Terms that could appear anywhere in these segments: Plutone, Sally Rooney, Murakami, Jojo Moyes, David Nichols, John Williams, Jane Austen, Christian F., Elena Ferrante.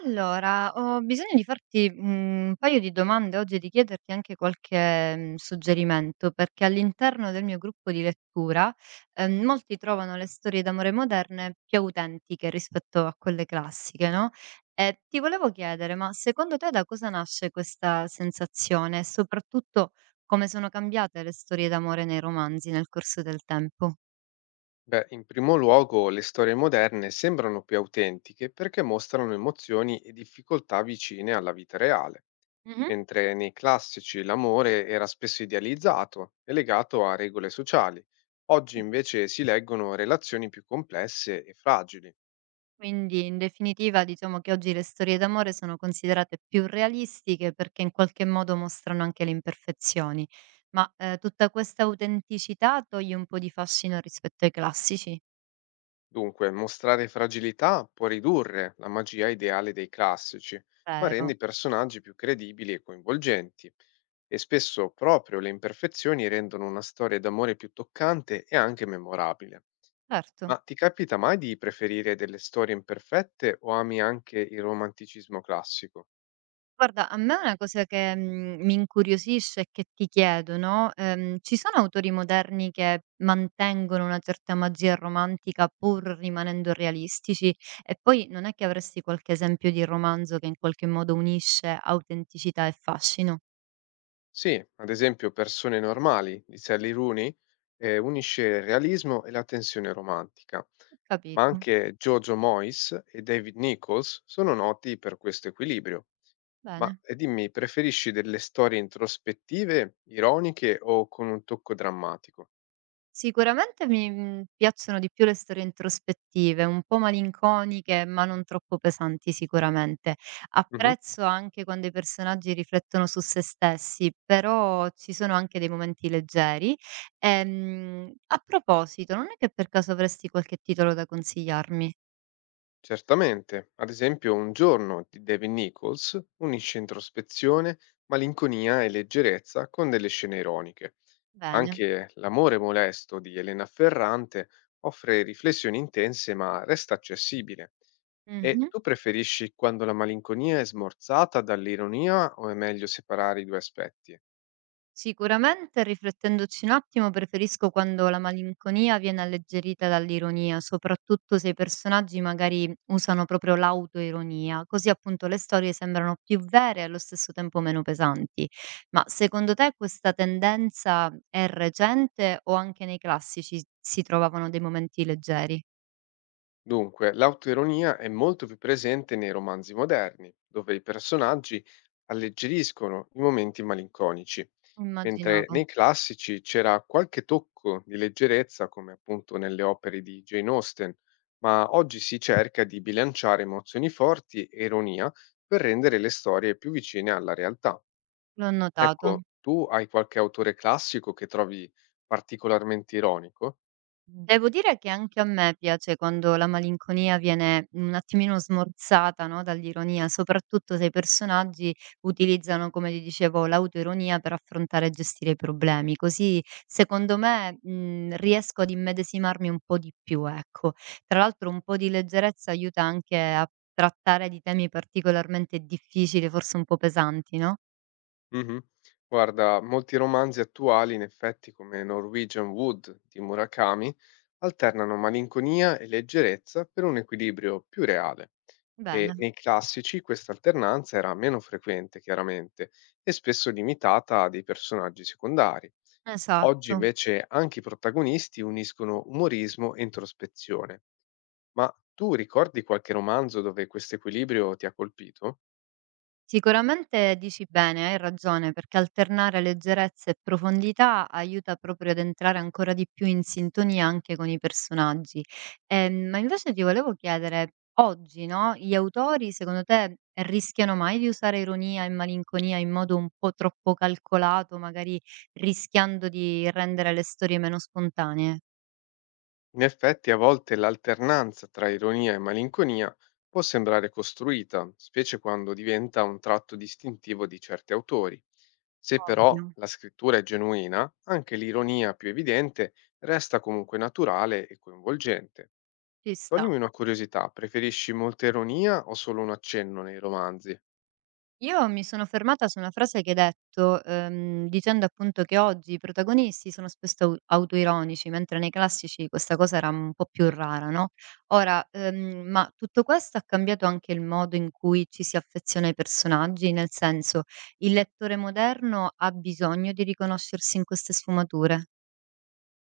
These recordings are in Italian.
Allora, ho bisogno di farti, un paio di domande oggi e di chiederti anche qualche, suggerimento, perché all'interno del mio gruppo di lettura, molti trovano le storie d'amore moderne più autentiche rispetto a quelle classiche, no, e ti volevo chiedere, ma secondo te da cosa nasce questa sensazione e soprattutto come sono cambiate le storie d'amore nei romanzi nel corso del tempo? Beh, in primo luogo, le storie moderne sembrano più autentiche perché mostrano emozioni e difficoltà vicine alla vita reale, Mh-mh. mentre nei classici l'amore era spesso idealizzato e legato a regole sociali. Oggi invece si leggono relazioni più complesse e fragili. Quindi in definitiva diciamo che oggi le storie d'amore sono considerate più realistiche perché in qualche modo mostrano anche le imperfezioni. Ma, tutta questa autenticità toglie un po' di fascino rispetto ai classici? Dunque, mostrare fragilità può ridurre la magia ideale dei classici, ma rende Vero, i personaggi più credibili e coinvolgenti. E spesso proprio le imperfezioni rendono una storia d'amore più toccante e anche memorabile. certo. Ma ti capita mai di preferire delle storie imperfette o ami anche il romanticismo classico? Guarda, a me una cosa che, mi incuriosisce e che ti chiedo, no, ci sono autori moderni che mantengono una certa magia romantica pur rimanendo realistici? E poi non è che avresti qualche esempio di romanzo che in qualche modo unisce autenticità e fascino? Sì, ad esempio Persone normali di Sally Rooney unisce il realismo e la tensione romantica. Ho Ma capito, anche Jojo Moyes e David Nichols sono noti per questo equilibrio. Ma bene. Dimmi, preferisci delle storie introspettive, ironiche o con un tocco drammatico? Sicuramente mi piacciono di più le storie introspettive, un po' malinconiche, ma non troppo pesanti sicuramente. Apprezzo anche quando i personaggi riflettono su se stessi, però ci sono anche dei momenti leggeri. A proposito, non è che per caso avresti qualche titolo da consigliarmi? Certamente, ad esempio un giorno di David Nichols unisce introspezione, malinconia e leggerezza con delle scene ironiche. Bene. Anche L'amore molesto di Elena Ferrante offre riflessioni intense ma resta accessibile. E Mh-mh. tu preferisci quando la malinconia è smorzata dall'ironia o è meglio separare i due aspetti? Sicuramente, riflettendoci un attimo, preferisco quando la malinconia viene alleggerita dall'ironia, soprattutto se i personaggi magari usano proprio l'autoironia, così appunto le storie sembrano più vere e allo stesso tempo meno pesanti. Ma secondo te questa tendenza è recente o anche nei classici si trovavano dei momenti leggeri? Dunque, l'autoironia è molto più presente nei romanzi moderni, dove i personaggi alleggeriscono i momenti malinconici. Mentre Immaginavo, nei classici c'era qualche tocco di leggerezza, come appunto nelle opere di Jane Austen, ma oggi si cerca di bilanciare emozioni forti e ironia per rendere le storie più vicine alla realtà. l'ho notato. Ecco, tu hai qualche autore classico che trovi particolarmente ironico? Devo dire che anche a me piace quando la malinconia viene un attimino smorzata, no, dall'ironia, soprattutto se i personaggi utilizzano, come ti dicevo, l'autoironia per affrontare e gestire i problemi. Così, secondo me, riesco ad immedesimarmi un po' di più, ecco. Tra l'altro, un po' di leggerezza aiuta anche a trattare di temi particolarmente difficili, forse un po' pesanti, no? Mhm. Guarda, molti romanzi attuali, in effetti, come Norwegian Wood di Murakami, alternano malinconia e leggerezza per un equilibrio più reale. E Bene, nei classici questa alternanza era meno frequente, chiaramente, e spesso limitata a dei personaggi secondari. Oggi esatto. invece anche i protagonisti uniscono umorismo e introspezione. Ma tu ricordi qualche romanzo dove questo equilibrio ti ha colpito? Sicuramente dici bene, hai ragione, perché alternare leggerezza e profondità aiuta proprio ad entrare ancora di più in sintonia anche con i personaggi. Ma invece ti volevo chiedere, oggi, no, gli autori secondo te rischiano mai di usare ironia e malinconia in modo un po' troppo calcolato, magari rischiando di rendere le storie meno spontanee? In effetti, a volte l'alternanza tra ironia e malinconia può sembrare costruita, specie quando diventa un tratto distintivo di certi autori. Se però Ovvio, la scrittura è genuina, anche l'ironia più evidente resta comunque naturale e coinvolgente. ci sta. Toglimi una curiosità, preferisci molta ironia o solo un accenno nei romanzi? Io mi sono fermata su una frase che hai detto, dicendo appunto che oggi i protagonisti sono spesso au autoironici, mentre nei classici questa cosa era un po' più rara, no, ora, ma tutto questo ha cambiato anche il modo in cui ci si affeziona ai personaggi? Nel senso, il lettore moderno ha bisogno di riconoscersi in queste sfumature?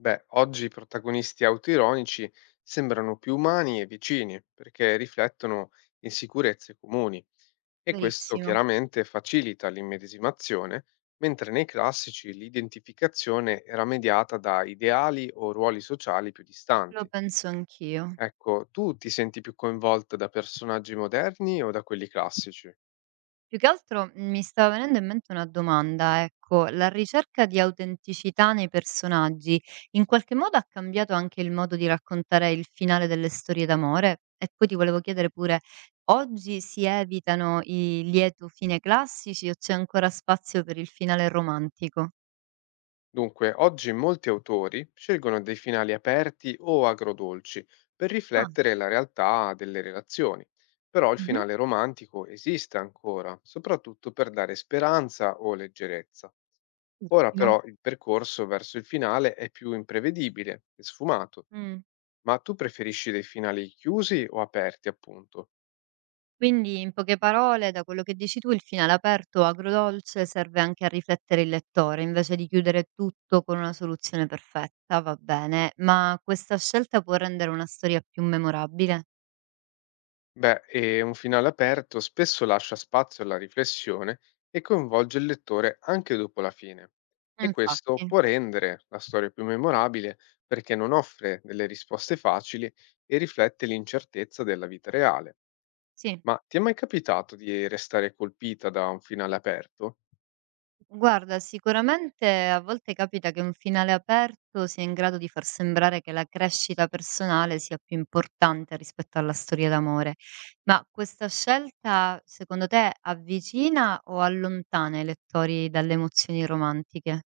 Beh, oggi i protagonisti autoironici sembrano più umani e vicini, perché riflettono insicurezze comuni. E questo Verissimo, chiaramente facilita l'immedesimazione, mentre nei classici l'identificazione era mediata da ideali o ruoli sociali più lo distanti. penso anch'io. Ecco, tu ti senti più coinvolta da personaggi moderni o da quelli classici? Più che altro mi stava venendo in mente una domanda, ecco, la ricerca di autenticità nei personaggi in qualche modo ha cambiato anche il modo di raccontare il finale delle storie d'amore? E poi ti volevo chiedere pure, oggi si evitano i lieto fine classici o c'è ancora spazio per il finale romantico? Dunque, oggi molti autori scelgono dei finali aperti o agrodolci per Ah, riflettere la realtà delle relazioni, però il mh-mh, finale romantico esiste ancora, soprattutto per dare speranza o leggerezza. Ora ottimo. però il percorso verso il finale è più imprevedibile e sfumato, Mh. ma tu preferisci dei finali chiusi o aperti, appunto? Quindi, in poche parole, da quello che dici tu, il finale aperto agrodolce serve anche a riflettere il lettore, invece di chiudere tutto con una soluzione perfetta, va bene, ma questa scelta può rendere una storia più memorabile? Beh, e un finale aperto spesso lascia spazio alla riflessione e coinvolge il lettore anche dopo la fine. E questo Infatti, può rendere la storia più memorabile perché non offre delle risposte facili e riflette l'incertezza della vita reale. sì. Ma ti è mai capitato di restare colpita da un finale aperto? Guarda, sicuramente a volte capita che un finale aperto sia in grado di far sembrare che la crescita personale sia più importante rispetto alla storia d'amore, ma questa scelta secondo te avvicina o allontana i lettori dalle emozioni romantiche?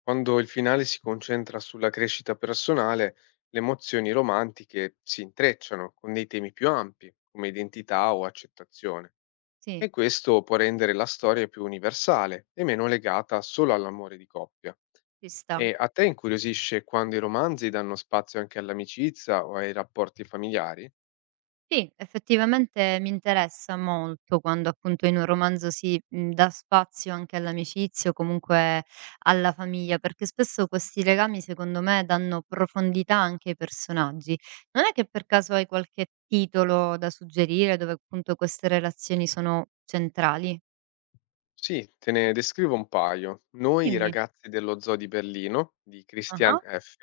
Quando il finale si concentra sulla crescita personale, le emozioni romantiche si intrecciano con dei temi più ampi, come identità o accettazione, Sì, e questo può rendere la storia più universale e meno legata solo all'amore di coppia. ci sta. E a te incuriosisce quando i romanzi danno spazio anche all'amicizia o ai rapporti familiari? Sì, effettivamente mi interessa molto quando appunto in un romanzo si dà spazio anche all'amicizia o comunque alla famiglia, perché spesso questi legami secondo me danno profondità anche ai personaggi. Non è che per caso hai qualche titolo da suggerire dove appunto queste relazioni sono centrali? Sì, te ne descrivo un paio. Noi, i Dimmi. ragazzi dello zoo di Berlino, di Christian Ah, F.,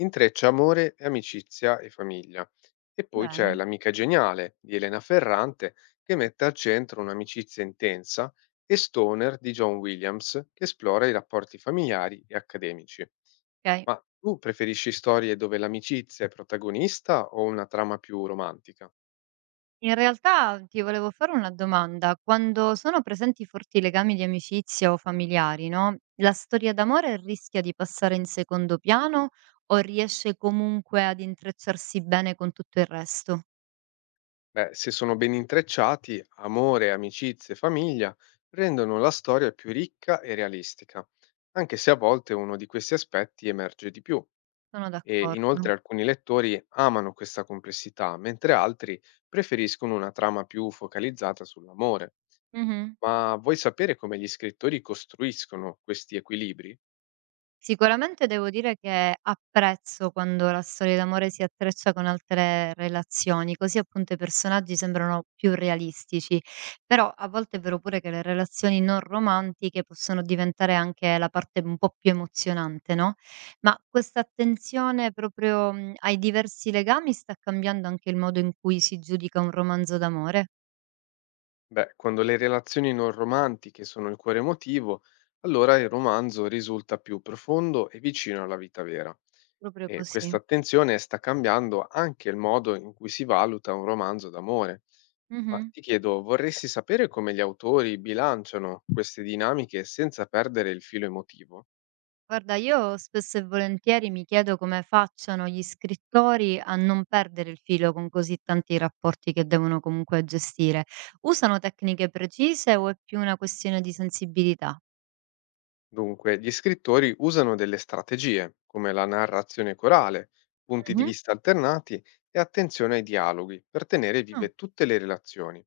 intreccia amore, e amicizia e famiglia. E poi c'è bene, L'amica geniale di Elena Ferrante, che mette al centro un'amicizia intensa, e Stoner di John Williams, che esplora i rapporti familiari e accademici. ok. Ma tu preferisci storie dove l'amicizia è protagonista o una trama più romantica? In realtà ti volevo fare una domanda. Quando sono presenti forti legami di amicizia o familiari, no? La storia d'amore rischia di passare in secondo piano o riesce comunque ad intrecciarsi bene con tutto il resto? Beh, se sono ben intrecciati, amore, amicizie e famiglia rendono la storia più ricca e realistica, anche se a volte uno di questi aspetti emerge di più. Sono E d'accordo. inoltre alcuni lettori amano questa complessità, mentre altri preferiscono una trama più focalizzata sull'amore. Mhm. Ma vuoi sapere come gli scrittori costruiscono questi equilibri? Sicuramente devo dire che apprezzo quando la storia d'amore si intreccia con altre relazioni, così appunto i personaggi sembrano più realistici. Però a volte è vero pure che le relazioni non romantiche possono diventare anche la parte un po' più emozionante, no, ma questa attenzione proprio, ai diversi legami sta cambiando anche il modo in cui si giudica un romanzo d'amore? Beh, quando le relazioni non romantiche sono il cuore emotivo, allora il romanzo risulta più profondo e vicino alla vita vera. Proprio E questa così. attenzione sta cambiando anche il modo in cui si valuta un romanzo d'amore. Ma Mh-mh. ti chiedo, vorresti sapere come gli autori bilanciano queste dinamiche senza perdere il filo emotivo? Guarda, io spesso e volentieri mi chiedo come facciano gli scrittori a non perdere il filo con così tanti rapporti che devono comunque gestire. Usano tecniche precise o è più una questione di sensibilità? Dunque, gli scrittori usano delle strategie, come la narrazione corale, punti di Mhm. vista alternati e attenzione ai dialoghi, per tenere Ah, vive tutte le relazioni.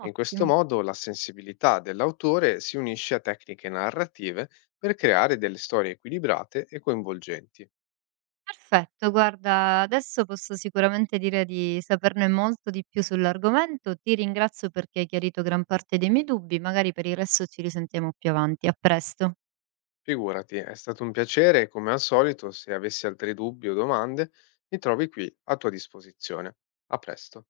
In questo modo la sensibilità dell'autore si unisce a tecniche narrative per creare delle storie equilibrate e coinvolgenti. Perfetto, guarda, adesso posso sicuramente dire di saperne molto di più sull'argomento. Ti ringrazio perché hai chiarito gran parte dei miei dubbi, magari per il resto ci risentiamo più avanti. A presto. Figurati, è stato un piacere e come al solito, se avessi altri dubbi o domande, mi trovi qui a tua disposizione. A presto.